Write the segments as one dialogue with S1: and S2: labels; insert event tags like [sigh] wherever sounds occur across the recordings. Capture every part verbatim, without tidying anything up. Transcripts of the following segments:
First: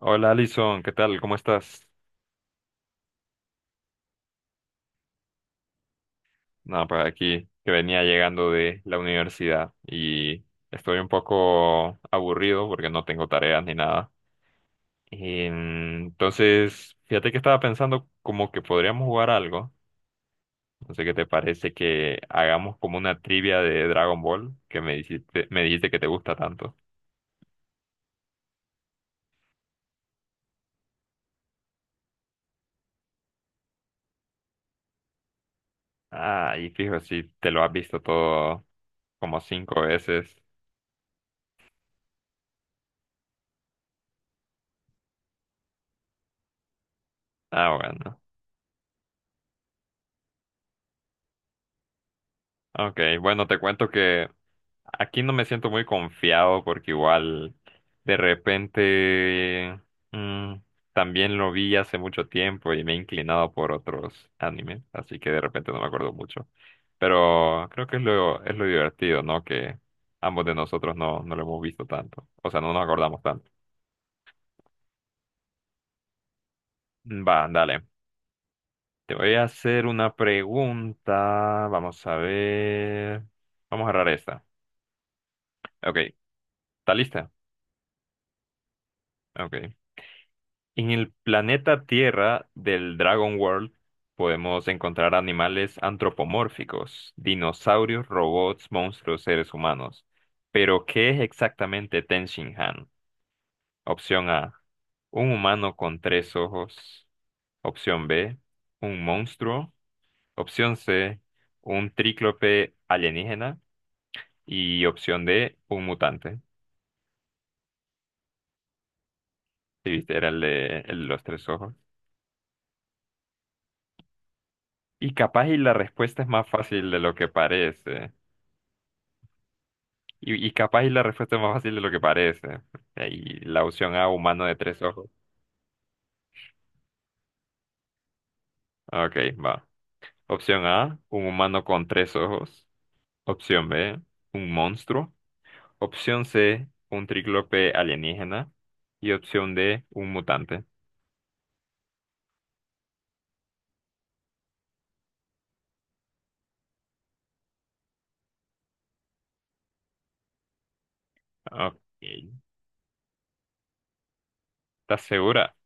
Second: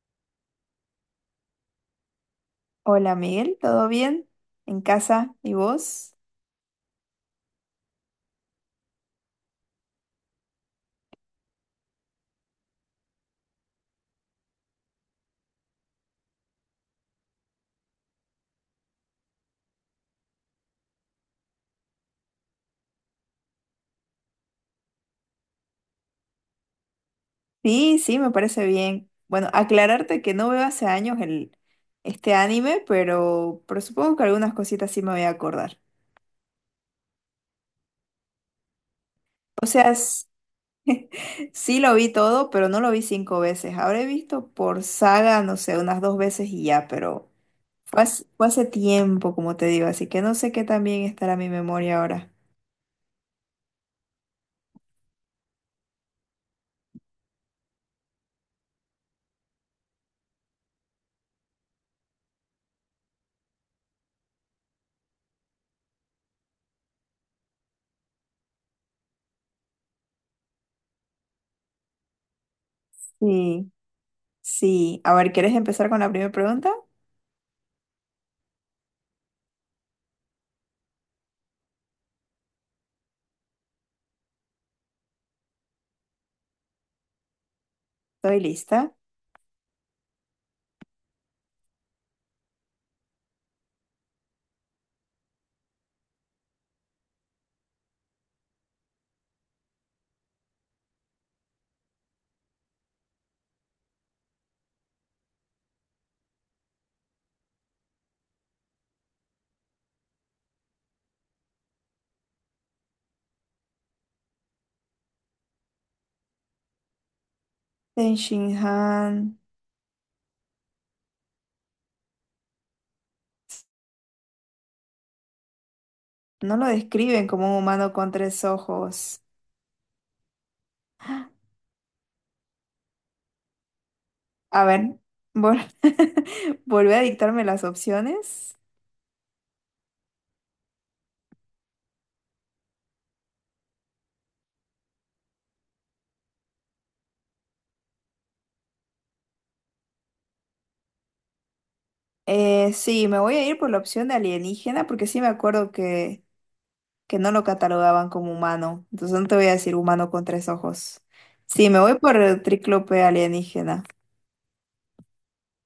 S1: Hola Alison, ¿qué tal? ¿Cómo estás?
S2: Hola Miguel, ¿todo bien? ¿En casa? ¿Y vos?
S1: Nada, pues aquí que venía llegando de la universidad y estoy un poco aburrido porque no tengo tareas ni nada. Entonces, fíjate que estaba pensando como que podríamos jugar algo. No sé qué te parece que hagamos como una trivia de Dragon Ball que me dijiste, me dijiste que te gusta tanto.
S2: Sí, sí, me parece bien. Bueno, aclararte que no veo hace años el, este anime, pero, pero supongo que algunas cositas sí me voy a acordar.
S1: Ah, y fijo, si te lo has visto todo como
S2: O
S1: cinco
S2: sea, s-
S1: veces.
S2: [laughs] sí lo vi todo, pero no lo vi cinco veces. Habré visto por saga, no sé, unas dos veces y ya, pero
S1: Ah,
S2: fue
S1: bueno.
S2: hace, fue hace tiempo, como te digo, así que no sé qué tan bien estará mi memoria ahora.
S1: Ok, bueno, te cuento que aquí no me siento muy confiado porque igual de repente mm, también lo vi hace mucho tiempo y me he inclinado por otros animes, así que de repente no me acuerdo mucho. Pero creo que es lo, es lo divertido, ¿no? Que ambos de nosotros no, no lo hemos visto tanto, o sea, no nos acordamos tanto.
S2: Sí, sí. A ver, ¿quieres empezar con la primera pregunta?
S1: Va, dale. Te voy a hacer una pregunta. Vamos a ver. Vamos a agarrar esta. Ok, ¿está lista?
S2: Estoy lista.
S1: Ok. En el planeta Tierra del Dragon World podemos encontrar animales antropomórficos, dinosaurios, robots, monstruos, seres humanos. Pero, ¿qué es exactamente Tenshinhan? Opción A, un humano con tres ojos. Opción B, un monstruo. Opción C, un tríclope alienígena. Y opción D, un mutante.
S2: Ten Shin Han.
S1: Sí, viste, era el de el de los tres ojos. Y capaz y la respuesta es más
S2: No lo
S1: fácil de lo
S2: describen
S1: que
S2: como un humano
S1: parece.
S2: con tres ojos.
S1: Y, y capaz y la respuesta es más fácil de lo que parece. Eh, Y la opción A, humano de
S2: A
S1: tres
S2: ver,
S1: ojos.
S2: vol [laughs] volví a dictarme las opciones.
S1: Ok, va. Opción A, un humano con tres ojos. Opción B, un monstruo. Opción C, un tríclope alienígena. Y opción D, un mutante.
S2: Eh, sí, me voy a ir por la opción de alienígena porque sí me acuerdo que, que no lo catalogaban como humano. Entonces no te voy a decir humano con tres ojos. Sí, me
S1: Ok.
S2: voy por el tríclope alienígena.
S1: ¿Estás segura?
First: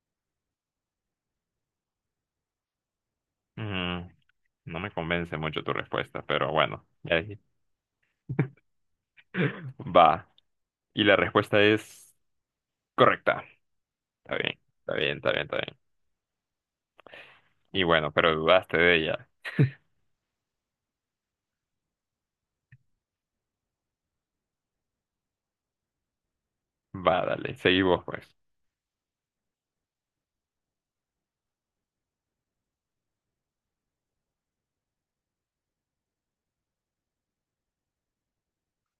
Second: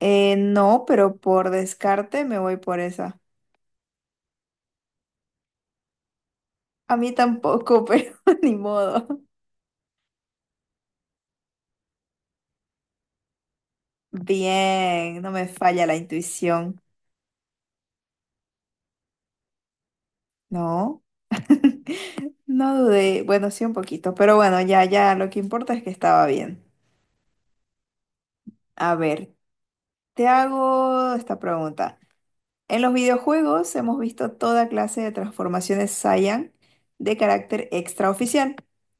S2: Eh, no, pero por descarte me voy por esa.
S1: Mm, no me convence mucho tu respuesta, pero bueno.
S2: A mí
S1: Ya dije.
S2: tampoco, [laughs] pero ni modo.
S1: [laughs] Va. Y la respuesta es correcta. Está bien, está bien,
S2: Bien, no
S1: está bien,
S2: me
S1: está bien.
S2: falla la intuición.
S1: Y bueno, pero dudaste de ella.
S2: No, [laughs] no dudé. Bueno, sí un poquito, pero bueno, ya, ya, lo que importa es que estaba bien.
S1: Va, dale, seguimos pues.
S2: A ver, te hago esta pregunta. En los videojuegos hemos visto toda clase de transformaciones Saiyan de carácter extraoficial.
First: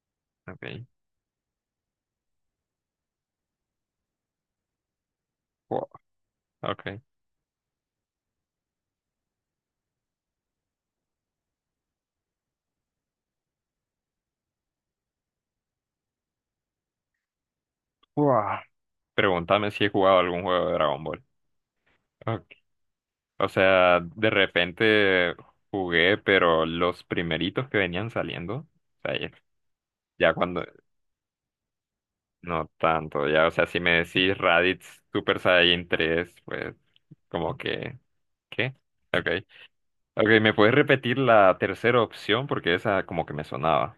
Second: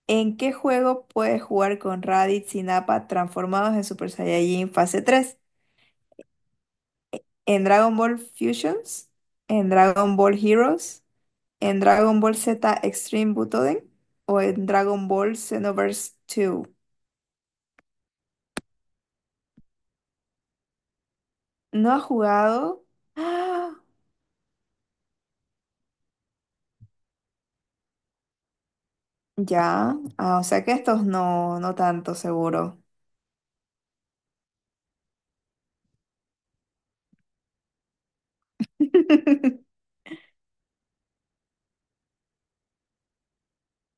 S2: ¿En qué
S1: Ok.
S2: juego puedes jugar con Raditz y Nappa transformados en Super Saiyajin fase tres?
S1: Wow, ok.
S2: ¿En Dragon Ball Fusions? ¿En Dragon Ball Heroes? ¿En Dragon Ball Z Extreme Butoden o en Dragon Ball Xenoverse dos?
S1: Wow. Pregúntame si he jugado algún juego de Dragon Ball.
S2: ¿No ha
S1: Ok.
S2: jugado? [gasps]
S1: O
S2: ¡Ah!
S1: sea, de repente jugué, pero los primeritos que venían saliendo, o sea, ya,
S2: Ya.
S1: ya
S2: Ah, o
S1: cuando,
S2: sea que estos no, no tanto
S1: no
S2: seguro.
S1: tanto, ya, o sea, si me decís Raditz Super Saiyan tres pues como que, ¿qué? Ok.
S2: [laughs]
S1: Ok, ¿me puedes repetir la tercera opción? Porque esa como que me sonaba.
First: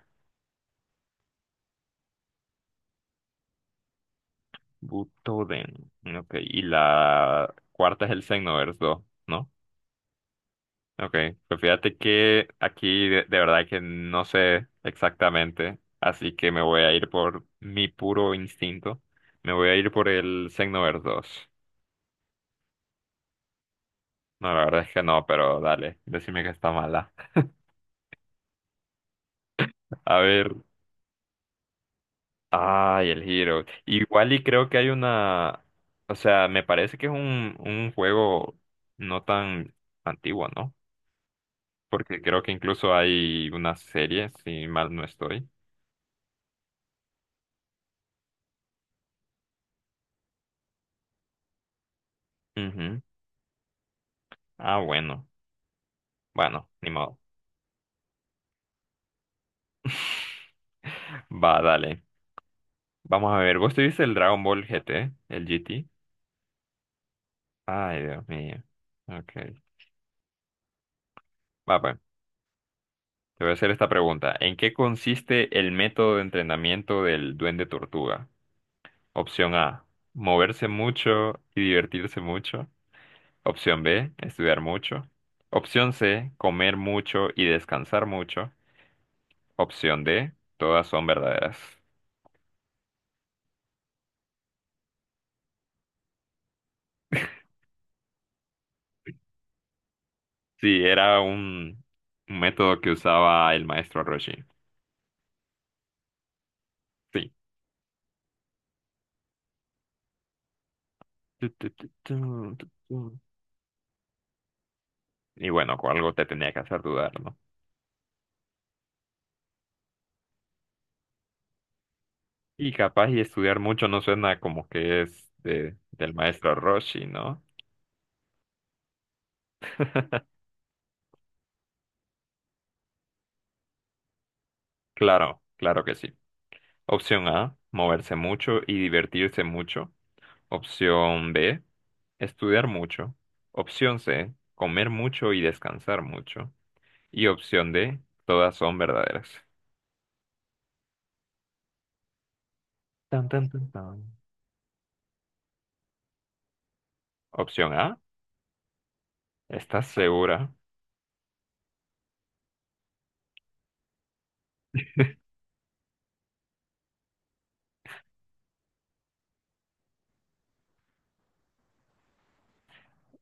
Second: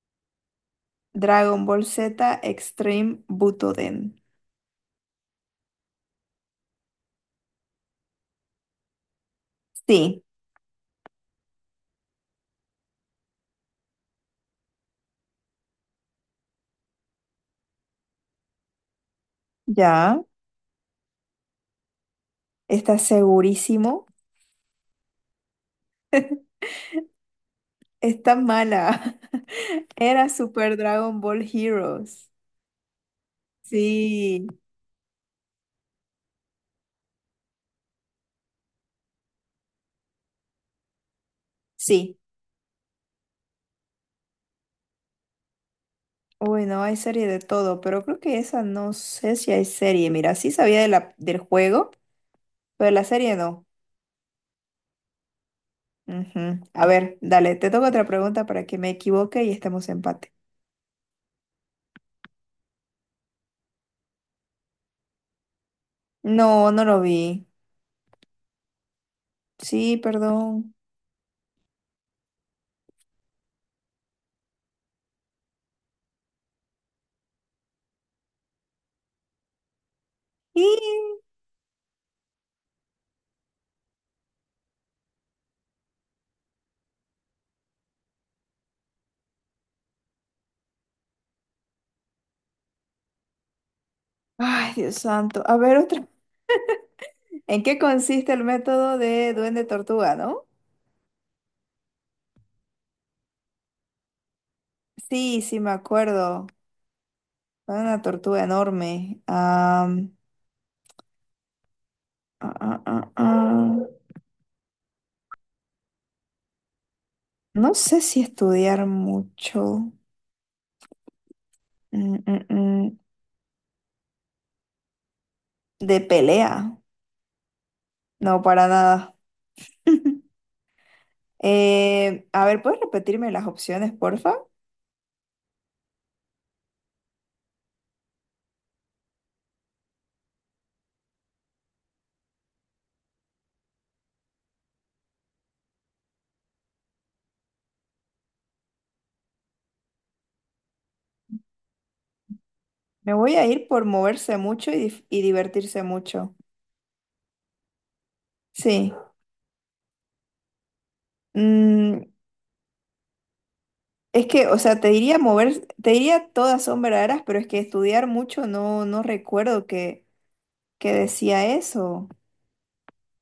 S2: Dragon Ball Z Extreme Butoden.
S1: Butoden. Ok, y la cuarta es el Xenoverse dos, ¿no?
S2: Sí,
S1: Ok, pues fíjate que aquí de, de verdad que no sé exactamente, así que me voy a ir por mi puro instinto. Me voy a ir por
S2: ya.
S1: el Xenoverse dos.
S2: Está segurísimo.
S1: No, la verdad es que no, pero dale, decime que está mala.
S2: Está mala. [laughs]
S1: [laughs] A
S2: Era
S1: ver,
S2: Super Dragon Ball Heroes.
S1: ay, el Hero. Igual y
S2: Sí,
S1: creo que hay una, o sea, me parece que es un, un juego no tan antiguo, ¿no?
S2: sí.
S1: Porque creo que incluso hay una serie, si mal no estoy.
S2: Bueno, hay serie de todo, pero creo que esa no sé si hay serie. Mira, sí sabía de la, del juego, pero de
S1: Ujú.
S2: la serie no.
S1: Ah, bueno,
S2: Ujú.
S1: bueno,
S2: A
S1: ni modo.
S2: ver, dale, te toca otra pregunta para que me equivoque y estemos en empate.
S1: Va, dale. Vamos a ver. ¿Vos tuviste el Dragon Ball G T? ¿El G T?
S2: No, no lo vi.
S1: Ay, Dios mío. Ok.
S2: Sí, perdón.
S1: Va, pues. Te voy a hacer esta pregunta. ¿En qué consiste el método de entrenamiento del Duende Tortuga? Opción A.
S2: Y...
S1: Moverse mucho y divertirse mucho. Opción B. Estudiar mucho. Opción C. Comer mucho y descansar mucho. Opción D. Todas son verdaderas.
S2: Ay, Dios santo. A ver, otra. ¿En qué consiste el método de Duende Tortuga, no?
S1: Sí, era un, un método que usaba el maestro Roshi.
S2: Sí, sí, me acuerdo.
S1: Sí.
S2: Era una tortuga enorme. Am,
S1: Tu, tu, tu, tu,
S2: ah,
S1: tu,
S2: ah,
S1: tu.
S2: ah, ah.
S1: Y bueno, con algo te tenía que hacer dudar, ¿no?
S2: No sé si estudiar mucho. Mm, mm,
S1: Y
S2: mm.
S1: capaz y estudiar mucho no suena como que es de,
S2: De
S1: del
S2: pelea.
S1: maestro Roshi, ¿no?
S2: No, para nada. [laughs]
S1: [laughs]
S2: Eh, a ver, ¿puedes repetirme las opciones, porfa?
S1: Claro, claro que sí. Opción A, moverse mucho y divertirse mucho. Opción B, estudiar mucho. Opción C, comer mucho y descansar mucho. Y opción D, todas son verdaderas.
S2: Me
S1: Tan,
S2: voy a
S1: tan,
S2: ir
S1: tan,
S2: por
S1: tan.
S2: moverse mucho y, dif- y divertirse mucho.
S1: Opción A,
S2: Sí.
S1: ¿estás segura?
S2: Mm, es que, o sea, te diría
S1: [laughs]
S2: mover, te diría todas son verdaderas, pero es que estudiar mucho no, no recuerdo que, que decía eso.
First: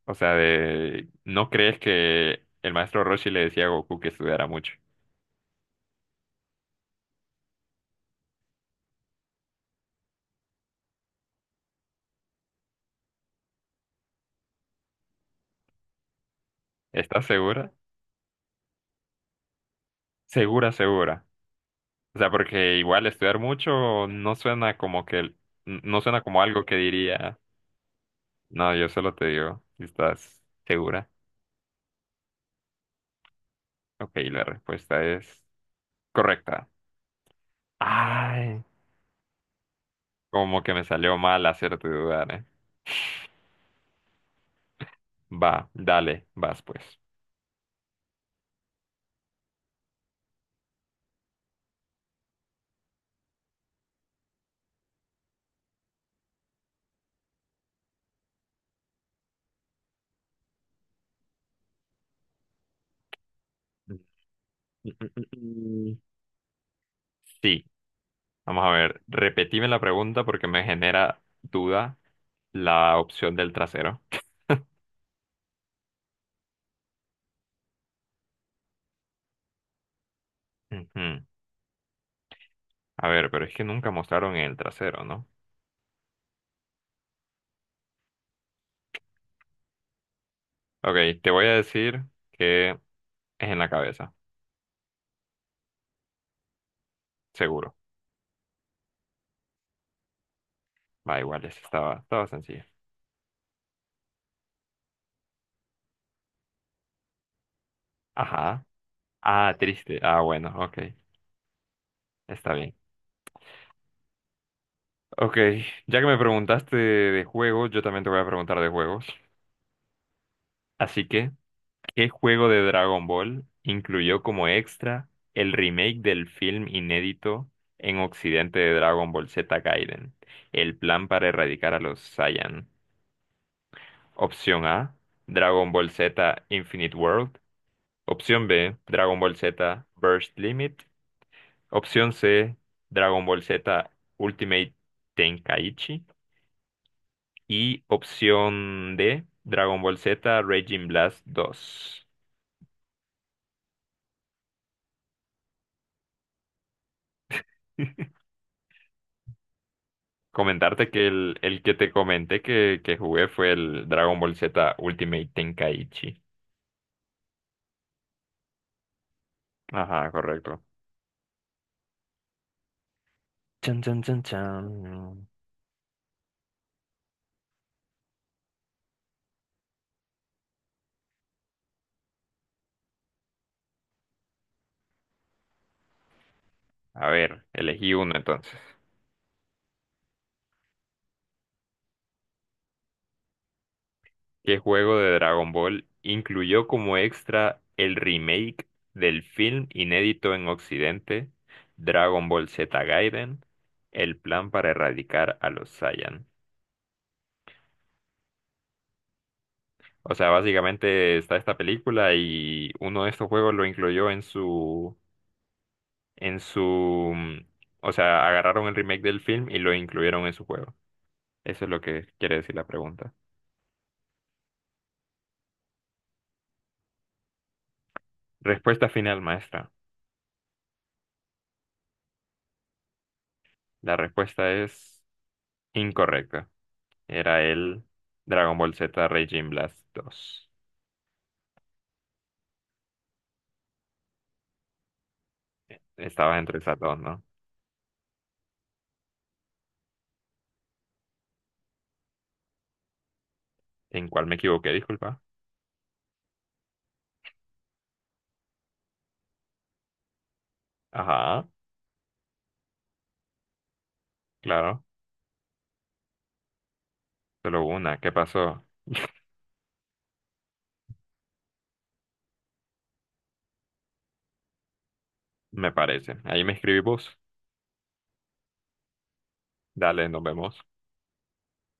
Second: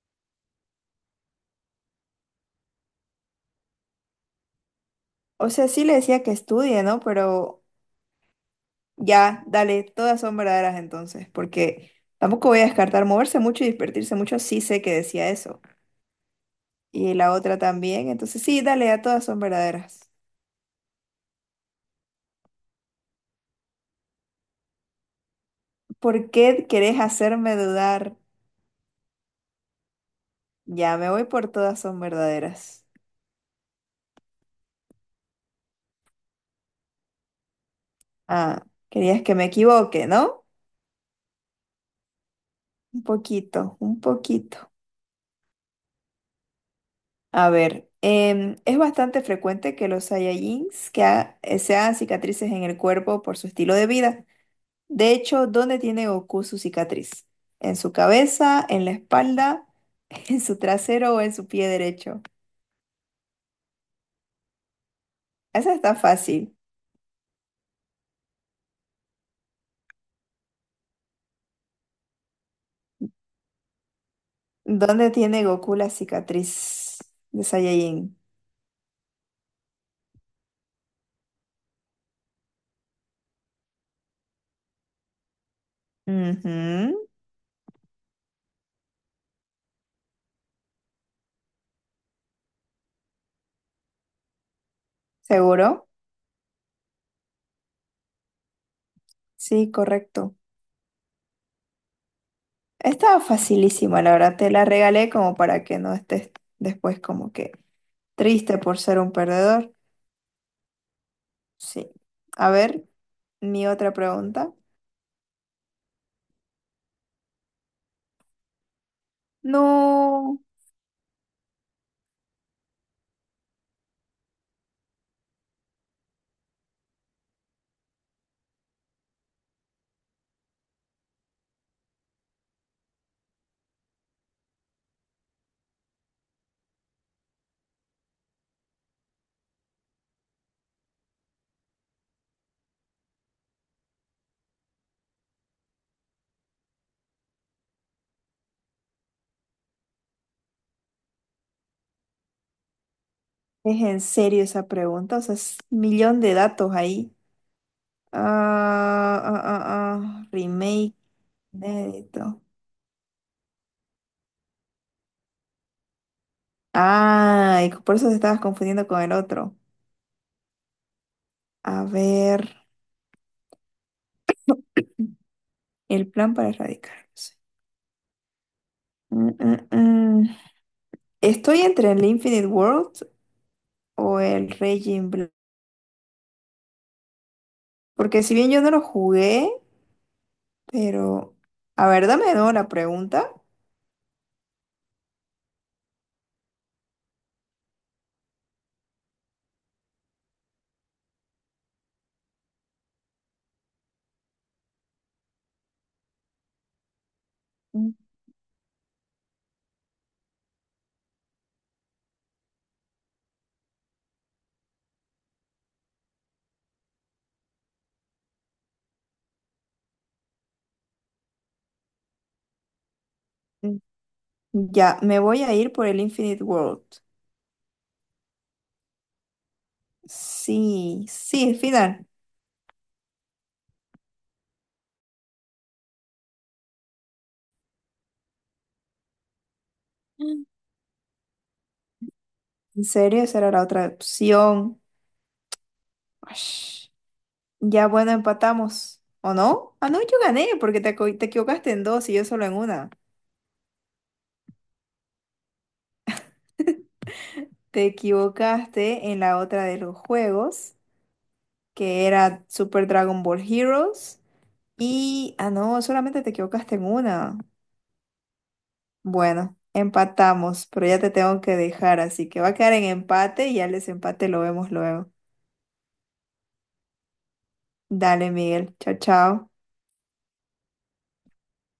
S1: O sea, de, ¿no crees que el maestro Roshi le decía a Goku que estudiara mucho?
S2: O sea, sí le decía que estudie, ¿no? Pero ya, dale, todas son verdaderas entonces, porque tampoco voy a descartar moverse mucho y divertirse mucho, sí sé que decía eso. Y
S1: ¿Estás
S2: la otra
S1: segura?
S2: también. Entonces, sí, dale, a todas son verdaderas.
S1: Segura, segura. O sea, porque igual estudiar mucho no suena como que, no suena
S2: ¿Por
S1: como algo
S2: qué
S1: que
S2: querés
S1: diría,
S2: hacerme dudar?
S1: no, yo solo te digo, si ¿estás
S2: Ya
S1: segura?
S2: me voy por todas son verdaderas.
S1: Ok, la respuesta es correcta. Ay,
S2: Ah, querías que me equivoque, ¿no?
S1: como que me salió mal hacerte dudar, ¿eh?
S2: Un poquito, un poquito.
S1: Va, dale, vas pues.
S2: A ver, em, es bastante frecuente que los Saiyajins que ha- eh, se hagan cicatrices en el cuerpo por su estilo de vida. De hecho, ¿dónde tiene Goku su cicatriz? ¿En su cabeza, en la espalda, [laughs] en su trasero o en su pie derecho?
S1: Mm, mm, mm, mm,
S2: Esa está
S1: mm.
S2: fácil.
S1: Sí. Vamos a ver, repetime la pregunta porque me genera duda la opción del trasero.
S2: ¿Dónde tiene Goku la cicatriz de Saiyajin?
S1: Ujú. A ver, pero es que nunca mostraron el trasero, ¿no?
S2: Ujú.
S1: Ok, te voy a decir que es en la cabeza,
S2: ¿Seguro?
S1: seguro.
S2: Sí, correcto.
S1: Va, igual, esa estaba, estaba sencilla.
S2: Estaba facilísima, la verdad. Te la regalé como para que no estés después como que triste
S1: Ajá.
S2: por ser un
S1: Ah,
S2: perdedor.
S1: triste. Ah, bueno, ok.
S2: Sí. A
S1: Está bien.
S2: ver, mi otra pregunta.
S1: Ok, ya que me preguntaste de juegos, yo también te voy a preguntar de juegos.
S2: No,
S1: Así que ¿qué juego de Dragon Ball incluyó como extra el remake del film inédito en Occidente de Dragon Ball Z Gaiden? El plan para erradicar a los Saiyan. Opción A, Dragon Ball Z Infinite World. Opción B, Dragon Ball Z Burst Limit. Opción C, Dragon Ball Z Ultimate Tenkaichi. Y opción D, Dragon Ball Z Raging Blast dos.
S2: ¿es en serio esa pregunta? O sea, es un millón de datos ahí.
S1: [laughs]
S2: Ah, ah, ah, ah,
S1: Comentarte
S2: remake,
S1: que el, el que te
S2: inédito.
S1: comenté que, que jugué fue el Dragon Ball Z Ultimate Tenkaichi.
S2: Ay, por eso te estabas confundiendo con el otro.
S1: Ajá, correcto.
S2: A ver,
S1: Chan, chan, chan, chan.
S2: el plan para erradicarlos. Mm, mm, mm. Estoy entre el Infinite World o el Raging Blue.
S1: A ver, elegí uno
S2: Porque si bien
S1: entonces.
S2: yo no lo jugué, pero... A ver, dame de nuevo la pregunta.
S1: ¿Qué juego de Dragon Ball incluyó como extra el remake del film inédito en Occidente, Dragon Ball Z Gaiden, el plan para erradicar a los Saiyan?
S2: Mm,
S1: O sea, básicamente está esta película y uno de estos juegos lo incluyó en su en su, mm, o sea, agarraron el remake del film y lo incluyeron en su juego. Eso es lo que quiere decir la pregunta.
S2: mm. Ya, me voy a ir por el Infinite World.
S1: Respuesta final, maestra.
S2: Sí, sí, el final.
S1: La respuesta es incorrecta. Era el Dragon Ball Z Raging Blast
S2: Mm.
S1: dos.
S2: ¿En serio? Esa era la otra opción.
S1: Estabas entre esas
S2: Ash.
S1: dos, ¿no?
S2: Ya, bueno, empatamos. ¿O no? Ah, no, yo gané porque te, equi- te equivocaste en dos y yo solo en una.
S1: ¿En cuál me equivoqué? Disculpa.
S2: Te equivocaste en la otra de los juegos,
S1: Ajá,
S2: que era Super Dragon Ball Heroes.
S1: claro.
S2: Y, ah, no, solamente te equivocaste en una.
S1: Solo una. ¿Qué pasó?
S2: Bueno, empatamos, pero ya te tengo que dejar, así que va a quedar en empate y ya el desempate lo vemos luego.
S1: Me parece. Ahí me escribí vos.
S2: Dale, Miguel. Chao, chao.
S1: Dale, nos vemos.